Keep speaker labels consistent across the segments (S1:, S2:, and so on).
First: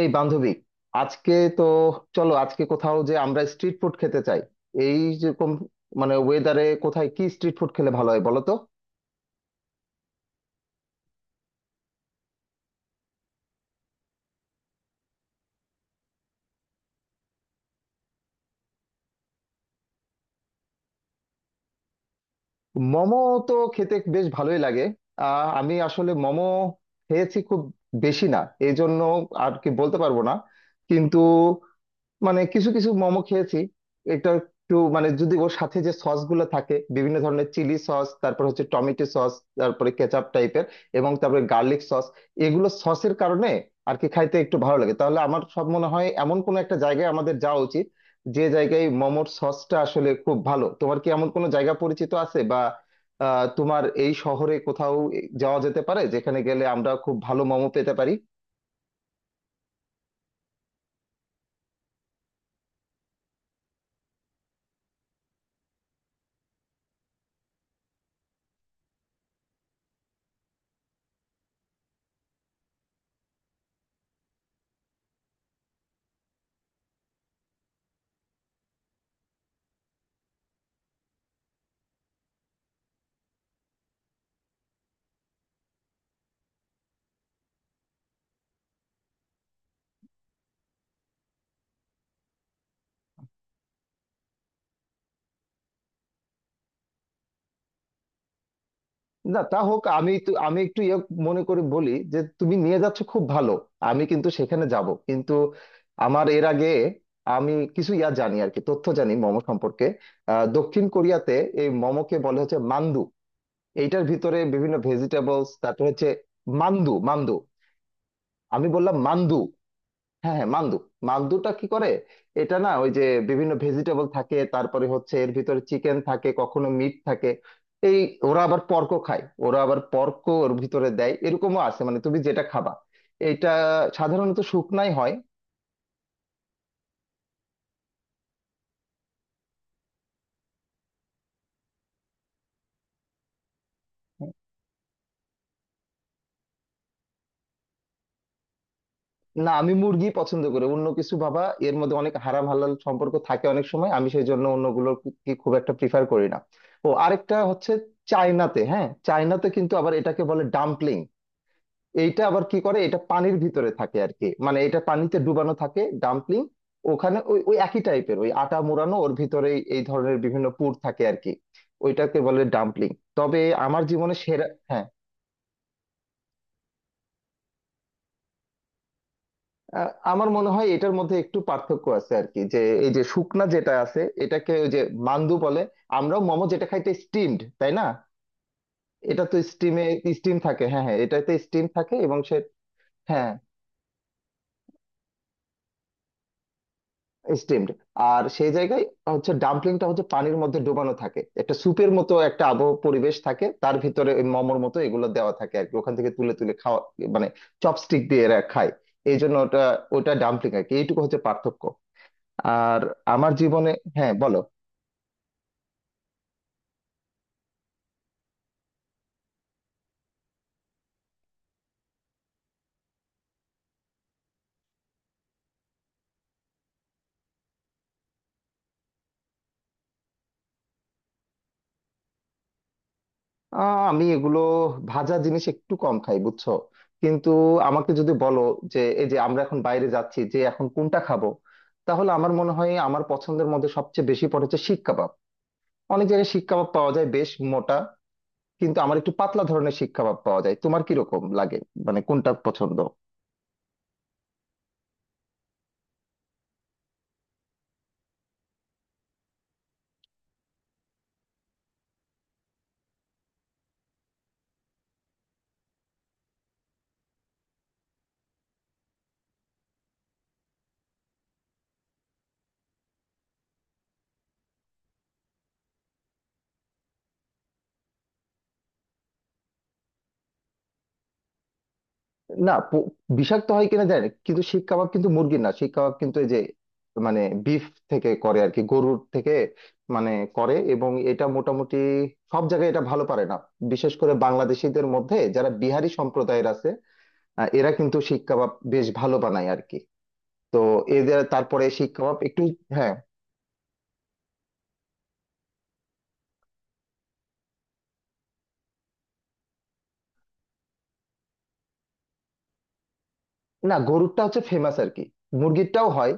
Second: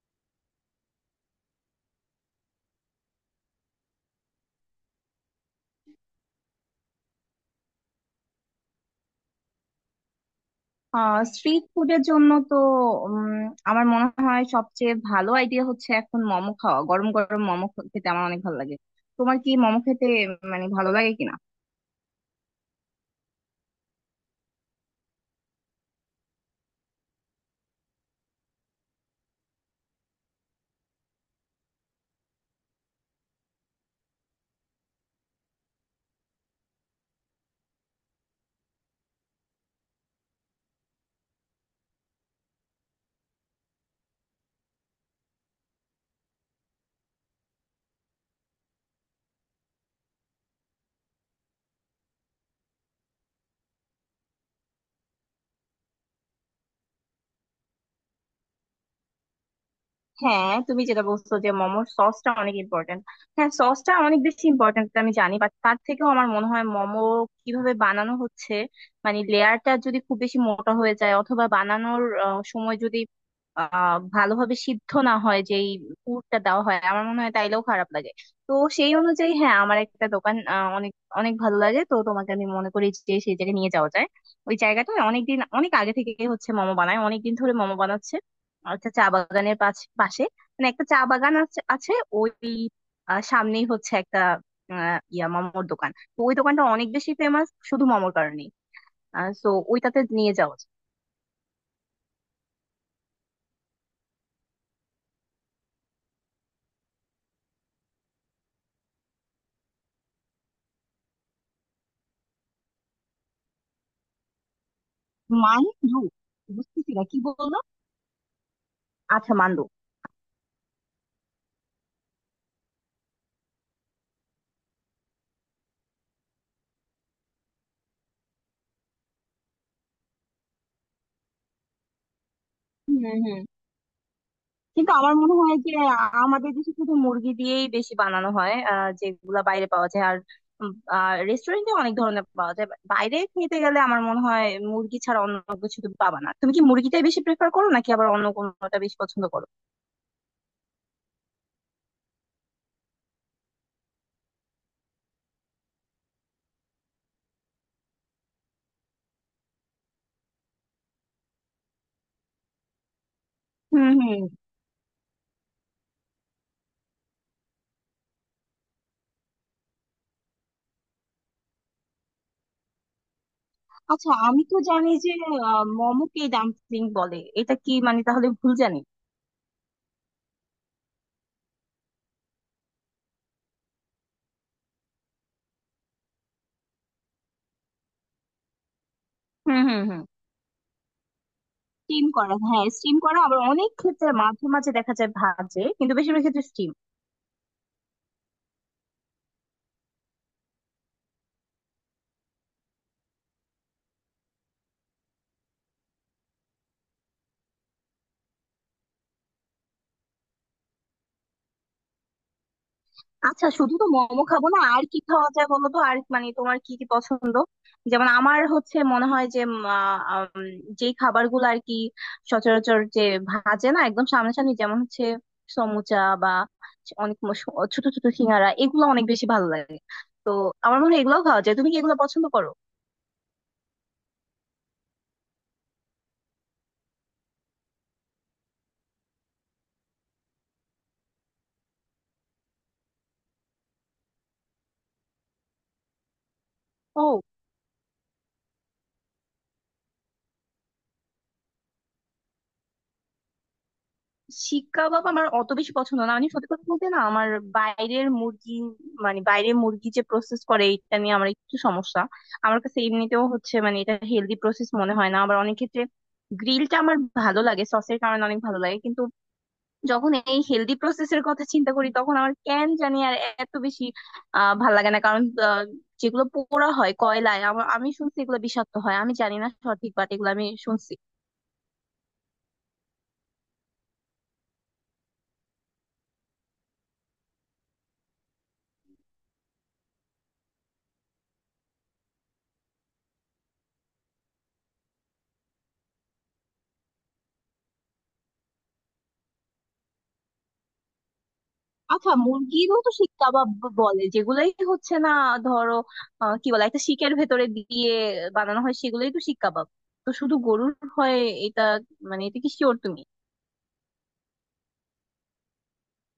S1: এই বান্ধবী, আজকে তো চলো আজকে কোথাও যে আমরা স্ট্রিট ফুড খেতে চাই। এই যেরকম, মানে ওয়েদারে কোথায় কি স্ট্রিট ফুড খেলে ভালো হয় বলো তো।
S2: স্ট্রিট ফুডের জন্য তো উম, আমার মনে হয় সবচেয়ে ভালো আইডিয়া হচ্ছে এখন মোমো খাওয়া। গরম গরম মোমো খেতে আমার অনেক ভালো লাগে। তোমার কি মোমো খেতে মানে ভালো লাগে কিনা?
S1: মোমো তো খেতে বেশ ভালোই লাগে। আমি আসলে মোমো খেয়েছি খুব বেশি না, এই জন্য আর কি বলতে পারবো না। কিন্তু মানে কিছু কিছু মোমো খেয়েছি। এটা একটু মানে যদি ওর সাথে যে সস গুলো থাকে, বিভিন্ন ধরনের চিলি সস, তারপর হচ্ছে টমেটো সস, তারপরে কেচাপ টাইপের, এবং তারপরে গার্লিক সস, এগুলো সসের কারণে আর কি খাইতে একটু ভালো লাগে। তাহলে আমার সব মনে হয় এমন কোনো একটা জায়গায় আমাদের যাওয়া উচিত যে জায়গায় মোমোর সসটা আসলে খুব ভালো। তোমার কি এমন কোনো জায়গা পরিচিত আছে বা তোমার এই শহরে কোথাও যাওয়া যেতে পারে যেখানে গেলে আমরা খুব ভালো মোমো পেতে পারি?
S2: হ্যাঁ, তুমি যেটা বলছো যে মোমোর সসটা অনেক ইম্পর্টেন্ট। হ্যাঁ সসটা অনেক বেশি ইম্পর্টেন্ট আমি জানি, বাট তার থেকেও আমার মনে হয় মোমো কিভাবে বানানো হচ্ছে। মানে লেয়ারটা যদি খুব বেশি মোটা হয়ে যায় অথবা বানানোর সময় যদি ভালোভাবে সিদ্ধ না হয় যেই পুরটা দেওয়া হয়, আমার মনে হয় তাইলেও খারাপ লাগে। তো সেই অনুযায়ী হ্যাঁ, আমার একটা দোকান অনেক অনেক ভালো লাগে, তো তোমাকে আমি মনে করি যে সেই জায়গায় নিয়ে যাওয়া যায়। ওই জায়গাটায় অনেকদিন অনেক আগে থেকে হচ্ছে মোমো বানায়, অনেকদিন ধরে মোমো বানাচ্ছে। একটা চা বাগানের পাশে, মানে একটা চা বাগান আছে আছে ওই, সামনেই হচ্ছে একটা আহ, ইয়া মামোর দোকান। তো ওই দোকানটা অনেক বেশি ফেমাস শুধু মামোর কারণে,
S1: না
S2: তো
S1: তা হোক,
S2: ওইটাতে
S1: আমি তো
S2: নিয়ে যাওয়া
S1: আমি
S2: উচিত।
S1: একটু মনে করে বলি যে তুমি নিয়ে যাচ্ছ, খুব ভালো। আমি কিন্তু সেখানে যাব, কিন্তু আমার এর আগে আমি কিছু জানি আর কি, তথ্য জানি মোমো সম্পর্কে। দক্ষিণ কোরিয়াতে এই মোমোকে বলে হচ্ছে মান্দু। এইটার ভিতরে বিভিন্ন ভেজিটেবলস তারপর
S2: মান্দু?
S1: হচ্ছে মান্দু।
S2: বুঝতেছি না কি
S1: মান্দু
S2: বললো।
S1: আমি বললাম,
S2: আচ্ছা
S1: মান্দু।
S2: মান্দু।
S1: হ্যাঁ হ্যাঁ, মান্দু। মান্দুটা কি করে, এটা না ওই যে বিভিন্ন ভেজিটেবল থাকে, তারপরে হচ্ছে এর ভিতরে চিকেন থাকে, কখনো মিট থাকে। এই, ওরা আবার পর্ক খায়, ওরা আবার পর্ক ওর ভিতরে দেয়, এরকমও আছে মানে তুমি যেটা খাবা।
S2: হুম হুম।
S1: এটা সাধারণত শুকনাই
S2: কিন্তু আমার
S1: হয়।
S2: মনে হয় যে আমাদের দেশে শুধু মুরগি দিয়েই বেশি বানানো হয় যেগুলা বাইরে পাওয়া যায়। আর রেস্টুরেন্টে অনেক ধরনের পাওয়া যায়, বাইরে খেতে গেলে আমার মনে হয় মুরগি ছাড়া অন্য কিছু তুমি পাবা না। তুমি কি মুরগিটাই বেশি প্রেফার করো নাকি আবার অন্য কোনোটা বেশি পছন্দ করো?
S1: না, আমি মুরগি পছন্দ করি অন্য কিছু বাবা এর মধ্যে অনেক হারাম হালাল সম্পর্ক থাকে অনেক সময়, আমি সেই জন্য অন্যগুলোর কি খুব একটা প্রিফার করি না। ও আরেকটা হচ্ছে চায়নাতে, হ্যাঁ চায়নাতে কিন্তু আবার এটাকে বলে ডাম্পলিং। এইটা আবার কি করে, এটা পানির ভিতরে
S2: হুম
S1: থাকে আর
S2: হুম।
S1: কি, মানে এটা পানিতে ডুবানো থাকে ডাম্পলিং। ওখানে ওই ওই একই টাইপের ওই আটা মোড়ানো ওর ভিতরে এই ধরনের বিভিন্ন পুর থাকে আর কি, ওইটাকে বলে ডাম্পলিং। তবে আমার
S2: আচ্ছা
S1: জীবনে
S2: আমি
S1: সেরা।
S2: তো
S1: হ্যাঁ,
S2: জানি যে মোমোকে ডাম্পলিং বলে, এটা কি মানে তাহলে ভুল জানি?
S1: আমার মনে হয় এটার মধ্যে একটু পার্থক্য আছে আর কি, যে এই যে শুকনা যেটা আছে এটাকে ওই যে মান্দু বলে। আমরাও মোমো যেটা খাইতে স্টিমড, তাই না? এটা তো
S2: হুম হুম
S1: স্টিমে,
S2: হুম।
S1: স্টিম থাকে, হ্যাঁ হ্যাঁ এটাতে স্টিম থাকে
S2: স্টিম
S1: এবং
S2: করা,
S1: সে
S2: হ্যাঁ স্টিম করা।
S1: হ্যাঁ,
S2: আবার অনেক ক্ষেত্রে মাঝে মাঝে দেখা যায় ভাজে, কিন্তু বেশিরভাগ ক্ষেত্রে স্টিম।
S1: স্টিমড। আর সেই জায়গায় হচ্ছে ডাম্পলিংটা হচ্ছে পানির মধ্যে ডোবানো থাকে, একটা স্যুপের মতো একটা আবহ পরিবেশ থাকে, তার ভিতরে ওই মোমোর মতো এগুলো দেওয়া থাকে আর কি, ওখান থেকে তুলে তুলে খাওয়া, মানে চপস্টিক দিয়ে এরা খায়। এই জন্য ওটা, ওটা ডাম্পলিং আর কি, এইটুকু হচ্ছে পার্থক্য। আর আমার
S2: আচ্ছা
S1: জীবনে,
S2: শুধু তো
S1: হ্যাঁ
S2: মোমো
S1: বলো।
S2: খাবো না, আর কি খাওয়া যায় বলো তো? আর মানে তোমার কি কি পছন্দ? যেমন আমার হচ্ছে মনে হয় যে যে খাবারগুলো আর কি সচরাচর যে ভাজে না একদম সামনাসামনি, যেমন হচ্ছে সমুচা বা অনেক ছোট ছোট সিঙ্গারা, এগুলো অনেক বেশি ভালো লাগে। তো আমার মনে হয় এগুলোও খাওয়া যায়। তুমি কি এগুলো পছন্দ করো?
S1: আমি এগুলো ভাজা জিনিস একটু কম খাই, বুঝছো? কিন্তু আমাকে যদি বলো যে এই যে আমরা এখন বাইরে যাচ্ছি, যে এখন কোনটা খাবো, তাহলে আমার মনে হয় আমার পছন্দের মধ্যে সবচেয়ে বেশি পড়েছে শিক কাবাব। অনেক জায়গায় শিক কাবাব পাওয়া যায়
S2: ও,
S1: বেশ মোটা, কিন্তু আমার একটু পাতলা ধরনের শিক কাবাব পাওয়া যায়। তোমার কি রকম লাগে, মানে কোনটা পছন্দ?
S2: শিক কাবাব আমার অত বেশি পছন্দ না, মানে সত্যি কথা বলতে না। আমার বাইরের মুরগি মানে বাইরের মুরগি যে প্রসেস করে এটা নিয়ে আমার একটু সমস্যা। আমার কাছে এমনিতেও হচ্ছে মানে এটা হেলদি প্রসেস মনে হয় না। আবার অনেক ক্ষেত্রে গ্রিলটা আমার ভালো লাগে সসের কারণে অনেক ভালো লাগে, কিন্তু যখন এই হেলদি প্রসেসের কথা চিন্তা করি তখন আমার কেন জানি আর এত বেশি ভালো লাগে না। কারণ যেগুলো পোড়া হয় কয়লায়, আমি শুনছি এগুলো বিষাক্ত হয়। আমি জানি না সঠিক, বাট এগুলো আমি শুনছি।
S1: না প- বিষাক্ত হয় কিনা জানি না, কিন্তু শিক কাবাব কিন্তু মুরগির না, শিক কাবাব কিন্তু এই যে মানে বিফ থেকে করে আর কি, গরুর থেকে মানে করে, এবং এটা মোটামুটি সব জায়গায় এটা ভালো পারে না। বিশেষ করে বাংলাদেশিদের মধ্যে যারা বিহারি সম্প্রদায়ের আছে, এরা কিন্তু শিক কাবাব বেশ ভালো বানায় আর কি। তো এদের তারপরে শিক
S2: আচ্ছা
S1: কাবাব একটু।
S2: মুরগিরও তো
S1: হ্যাঁ,
S2: শিক কাবাব বলে যেগুলাই হচ্ছে না? ধরো কি বলে একটা শিকের ভেতরে দিয়ে বানানো হয় সেগুলোই তো শিক কাবাব। তো শুধু গরুর হয় এটা, মানে এটা কি শিওর তুমি?
S1: না গরুরটা হচ্ছে ফেমাস আর কি, মুরগিরটাও হয়।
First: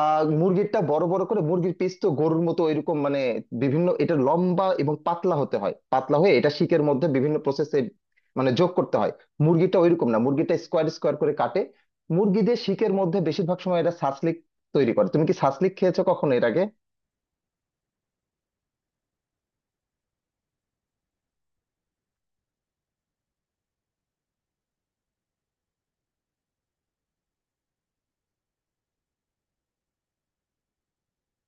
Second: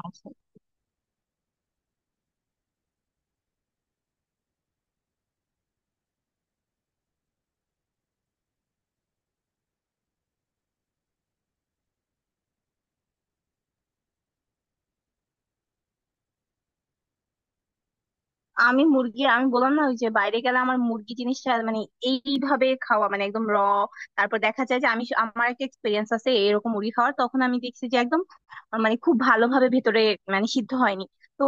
S1: মুরগিরটা বড় বড় করে মুরগির পিস তো গরুর মতো, এরকম মানে বিভিন্ন এটা লম্বা এবং পাতলা হতে হয়, পাতলা হয়ে এটা শিকের মধ্যে বিভিন্ন প্রসেসে মানে যোগ করতে হয়। মুরগিটা ওইরকম না, মুরগিটা স্কোয়ার স্কোয়ার করে কাটে। মুরগিদের শিকের মধ্যে বেশিরভাগ সময় এটা সাসলিক তৈরি করে। তুমি কি সাসলিক খেয়েছো কখনো এর আগে?
S2: আমি মুরগি, আমি বললাম না ওই যে বাইরে গেলে আমার মুরগি জিনিসটা মানে এইভাবে খাওয়া মানে একদম র, তারপর দেখা যায় যে আমি আমার একটা এক্সপিরিয়েন্স আছে এরকম মুরগি খাওয়ার, তখন আমি দেখছি যে একদম মানে খুব ভালোভাবে ভেতরে মানে সিদ্ধ হয়নি। তো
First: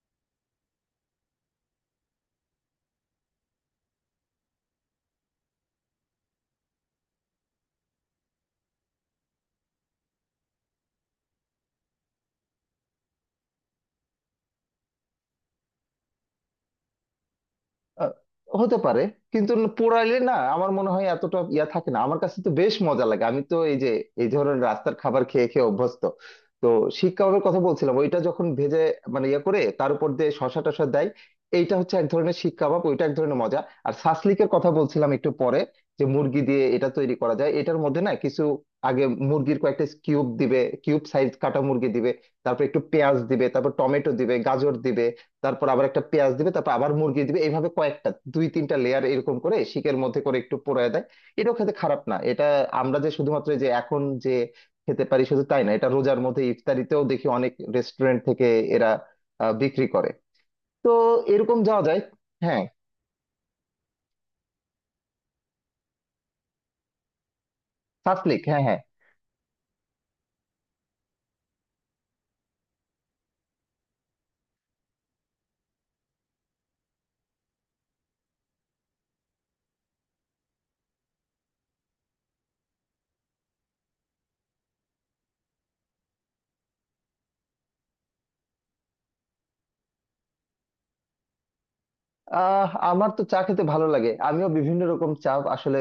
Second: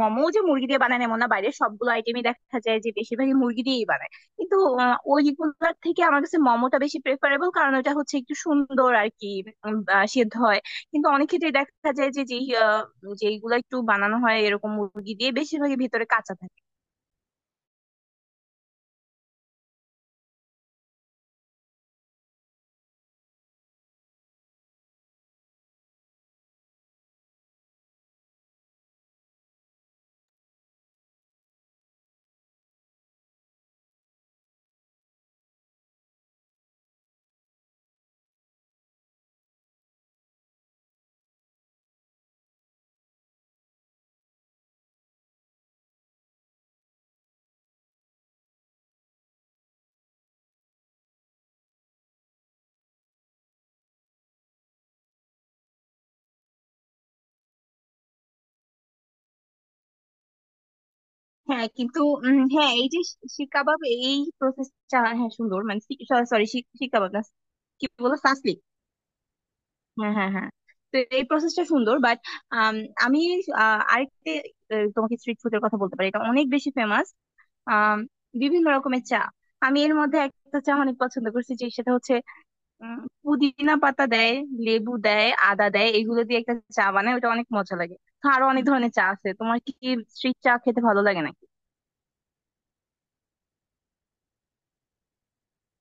S2: মোমো যে মুরগি দিয়ে বানায় এমন না, বাইরের সবগুলো আইটেমই দেখা যায় যে বেশিরভাগই মুরগি দিয়েই বানায়। কিন্তু ওইগুলোর থেকে আমার কাছে মোমোটা বেশি প্রেফারেবল, কারণ ওটা হচ্ছে একটু সুন্দর আর কি সিদ্ধ হয়। কিন্তু অনেক ক্ষেত্রে দেখা যায় যে যে যেইগুলো একটু বানানো হয় এরকম মুরগি দিয়ে, বেশিরভাগই ভিতরে কাঁচা থাকে।
S1: আহ, হতে পারে। কিন্তু পোড়াইলে না আমার মনে হয় এতটা থাকে না, আমার কাছে তো বেশ মজা লাগে। আমি তো এই যে এই ধরনের রাস্তার কাবার খেয়ে খেয়ে অভ্যস্ত। তো শিক কাবাবের কথা বলছিলাম, ওইটা যখন ভেজে মানে করে, তার উপর দিয়ে শসা টসা দেয়, এইটা হচ্ছে এক ধরনের শিক কাবাব, ওইটা এক ধরনের মজা। আর সাসলিকের কথা বলছিলাম একটু পরে, যে মুরগি দিয়ে এটা তৈরি করা যায়। এটার মধ্যে না কিছু আগে মুরগির কয়েকটা কিউব দিবে, কিউব সাইজ কাটা মুরগি দিবে, তারপর একটু পেঁয়াজ দিবে, তারপর টমেটো দিবে, গাজর দিবে, তারপর আবার একটা পেঁয়াজ দিবে, তারপর আবার মুরগি দিবে, এইভাবে কয়েকটা দুই তিনটা লেয়ার এরকম করে শিকের মধ্যে করে একটু পোড়ায় দেয়। এটাও খেতে খারাপ না। এটা আমরা যে শুধুমাত্র এই যে এখন যে খেতে পারি শুধু তাই না, এটা রোজার মধ্যে ইফতারিতেও দেখি অনেক রেস্টুরেন্ট থেকে এরা বিক্রি করে। তো এরকম
S2: হ্যাঁ
S1: যাওয়া যায়।
S2: কিন্তু
S1: হ্যাঁ
S2: হ্যাঁ এই যে শিক কাবাব, এই প্রসেসটা হ্যাঁ সুন্দর মানে সরি, শিক কাবাব না, কি বলো
S1: সাসলিক,
S2: সাসলিক,
S1: হ্যাঁ হ্যাঁ।
S2: হ্যাঁ হ্যাঁ হ্যাঁ, তো এই প্রসেসটা সুন্দর বাট আমি আরেকটা তোমাকে স্ট্রিট ফুডের কথা বলতে পারি, এটা অনেক বেশি ফেমাস বিভিন্ন রকমের চা। আমি এর মধ্যে একটা চা অনেক পছন্দ করছি যে সেটা হচ্ছে উম, পুদিনা পাতা দেয়, লেবু দেয়, আদা দেয়, এগুলো দিয়ে একটা চা বানায়, ওটা অনেক মজা লাগে। তো আরো অনেক ধরনের চা আছে। তোমার কি স্ট্রিট চা খেতে ভালো লাগে নাকি?
S1: আমার তো চা খেতে ভালো লাগে, আমিও বিভিন্ন রকম চা আসলে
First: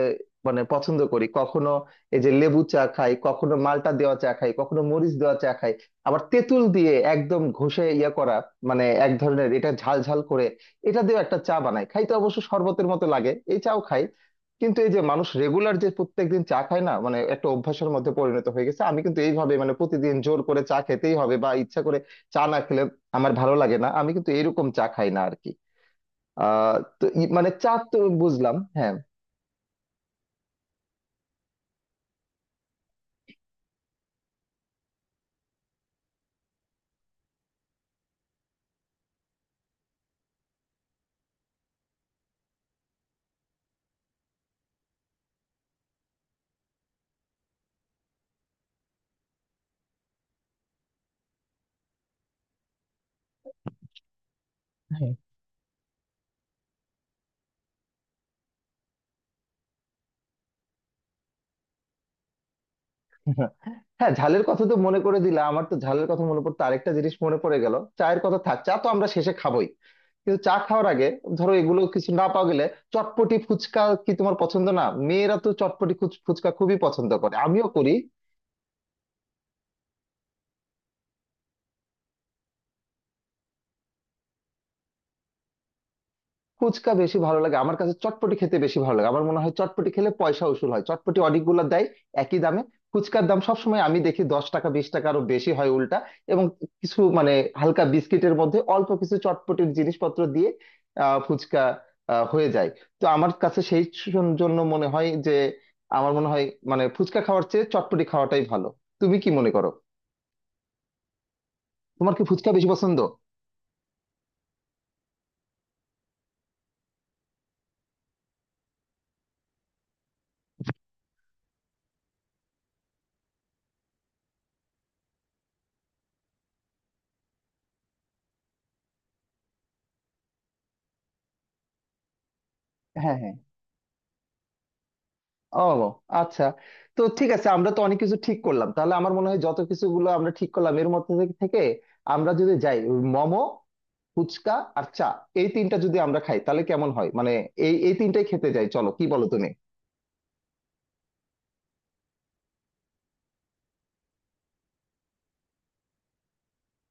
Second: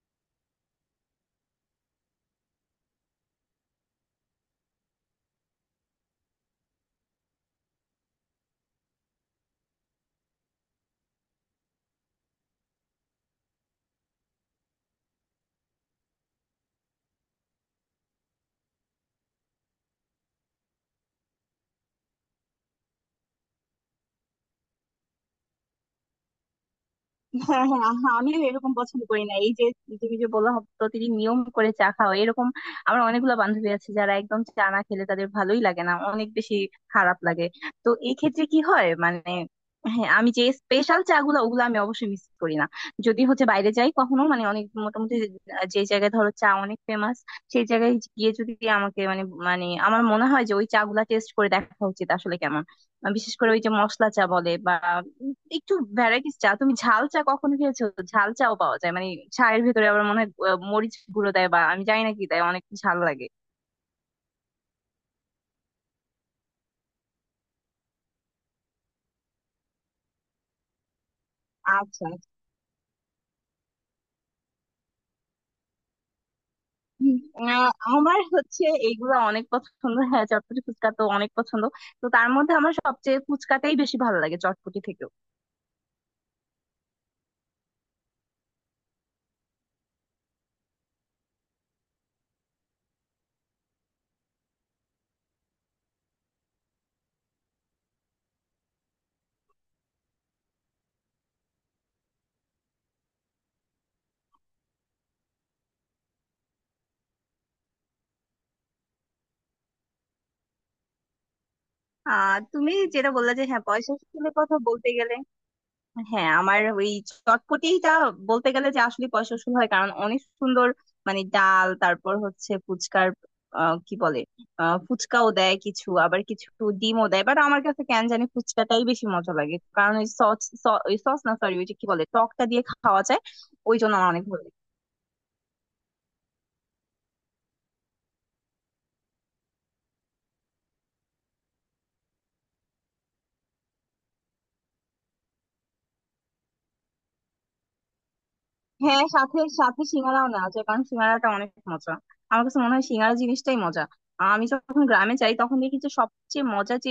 S1: মানে পছন্দ করি। কখনো এই যে লেবু চা খাই, কখনো মালটা দেওয়া চা খাই, কখনো মরিচ দেওয়া চা খাই। আবার তেঁতুল দিয়ে একদম ঘষে করা, মানে এক ধরনের এটা ঝাল ঝাল করে এটা দিয়ে একটা চা বানাই, খাইতে অবশ্য শরবতের মতো লাগে, এই চাও খাই। কিন্তু এই যে মানুষ রেগুলার যে প্রত্যেকদিন চা খায় না মানে একটা অভ্যাসের মধ্যে পরিণত হয়ে গেছে, আমি কিন্তু এইভাবে মানে প্রতিদিন জোর করে চা খেতেই হবে বা ইচ্ছা করে চা না খেলে আমার ভালো লাগে না, আমি কিন্তু এরকম চা খাই না আর কি। আহ তো মানে
S2: হ্যাঁ
S1: চাঁদ
S2: হ্যাঁ
S1: তো
S2: আহা, আমিও
S1: বুঝলাম,
S2: এরকম
S1: হ্যাঁ।
S2: পছন্দ করি না। এই যে তুমি যে বললা প্রতিদিন নিয়ম করে চা খাও এরকম, আমার অনেকগুলো বান্ধবী আছে যারা একদম চা না খেলে তাদের ভালোই লাগে না, অনেক বেশি খারাপ লাগে। তো এই ক্ষেত্রে কি হয় মানে হ্যাঁ, আমি যে স্পেশাল চা গুলো ওগুলো আমি অবশ্যই মিস করি না যদি হচ্ছে বাইরে যাই কখনো। মানে অনেক মোটামুটি যে জায়গায় ধরো চা অনেক ফেমাস, সেই জায়গায় গিয়ে যদি আমাকে মানে মানে আমার মনে হয় যে ওই চা গুলা টেস্ট করে দেখা উচিত আসলে কেমন। বিশেষ করে ওই যে মশলা চা বলে বা একটু ভ্যারাইটিস চা। তুমি ঝাল চা কখনো খেয়েছো? ঝাল চাও পাওয়া যায় মানে চায়ের ভেতরে আবার মনে হয় মরিচ গুঁড়ো দেয় বা আমি জানি না কি দেয়, অনেক ঝাল লাগে।
S1: হ্যাঁ, ঝালের কথা তো মনে করে দিলা, আমার তো ঝালের কথা মনে পড়তো আরেকটা জিনিস মনে পড়ে গেল চায়ের কথা। থাক, চা তো আমরা শেষে খাবোই, কিন্তু চা খাওয়ার আগে ধরো এগুলো
S2: আচ্ছা
S1: কিছু না পাওয়া গেলে চটপটি ফুচকা কি তোমার পছন্দ না? মেয়েরা তো চটপটি ফুচকা খুবই পছন্দ
S2: উম,
S1: করে,
S2: আহ,
S1: আমিও করি।
S2: আমার হচ্ছে এইগুলো অনেক পছন্দ হ্যাঁ, চটপটি ফুচকা তো অনেক পছন্দ। তো তার মধ্যে আমার সবচেয়ে ফুচকাটাই বেশি ভালো লাগে, চটপটি থেকেও।
S1: ফুচকা বেশি ভালো লাগে, আমার কাছে চটপটি খেতে বেশি ভালো লাগে। আমার মনে হয় চটপটি খেলে পয়সা উসুল হয়, চটপটি অনেকগুলো দেয় একই দামে। ফুচকার দাম সবসময় আমি দেখি 10 টাকা, 20 টাকা, আরো বেশি হয় উল্টা। এবং কিছু মানে হালকা বিস্কিটের মধ্যে অল্প কিছু চটপটির জিনিসপত্র দিয়ে ফুচকা হয়ে যায়। তো আমার কাছে সেই জন্য মনে হয় যে আমার মনে হয় মানে ফুচকা খাওয়ার চেয়ে চটপটি খাওয়াটাই ভালো। তুমি কি মনে করো, তোমার কি ফুচকা বেশি
S2: তুমি
S1: পছন্দ?
S2: যেটা বললা যে হ্যাঁ পয়সা শুনে কথা বলতে গেলে, হ্যাঁ আমার ওই চটপটিটা বলতে গেলে যে আসলে পয়সা উসুল হয় কারণ অনেক সুন্দর মানে ডাল, তারপর হচ্ছে ফুচকার কি বলে ফুচকাও দেয় কিছু, আবার কিছু ডিমও দেয়। বাট আমার কাছে কেন জানি ফুচকাটাই বেশি মজা লাগে, কারণ ওই সস, ওই সস না সরি, ওই যে কি বলে টকটা দিয়ে খাওয়া
S1: হ্যাঁ
S2: যায়,
S1: হ্যাঁ।
S2: ওই জন্য আমার অনেক ভালো লাগে।
S1: ও আচ্ছা। তো ঠিক আছে, আমরা তো অনেক কিছু ঠিক করলাম। তাহলে আমার মনে হয় যত কিছুগুলো আমরা ঠিক করলাম এর মধ্যে থেকে থেকে আমরা যদি যাই ওই মোমো, ফুচকা আর চা, এই তিনটা যদি আমরা খাই তাহলে কেমন হয়, মানে এই এই তিনটাই খেতে যাই, চলো, কি
S2: হ্যাঁ
S1: বলো
S2: সাথে
S1: তুমি?
S2: সাথে সিঙ্গারাও না আছে, কারণ সিঙ্গারাটা অনেক মজা। আমার কাছে মনে হয় সিঙ্গারা জিনিসটাই মজা। আমি যখন গ্রামে যাই তখন দেখি যে সবচেয়ে মজা যে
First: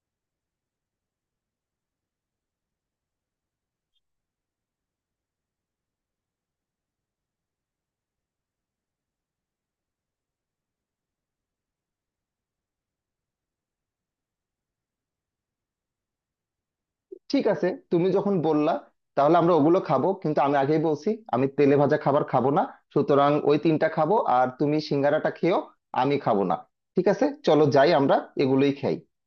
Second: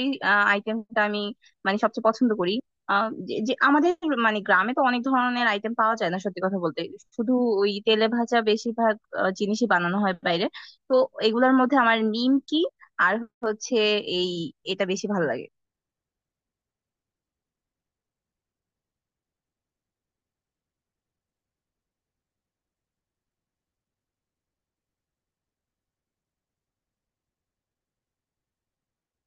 S2: আইটেমটা আমি মানে সবচেয়ে পছন্দ করি, যে যে আমাদের মানে গ্রামে তো অনেক ধরনের আইটেম পাওয়া যায় না সত্যি কথা বলতে, শুধু ওই তেলে ভাজা বেশিরভাগ জিনিসই বানানো হয় বাইরে। তো এগুলোর মধ্যে আমার নিমকি আর হচ্ছে এই এটা বেশি ভালো লাগে।
S1: ঠিক আছে, তুমি যখন বললা তাহলে আমরা ওগুলো খাবো, কিন্তু আমি আগেই বলছি আমি তেলে ভাজা খাবার খাবো না। সুতরাং ওই তিনটা খাবো, আর তুমি সিঙ্গারাটা খেয়েও আমি খাবো না। ঠিক আছে, চলো যাই আমরা, এগুলোই খাই।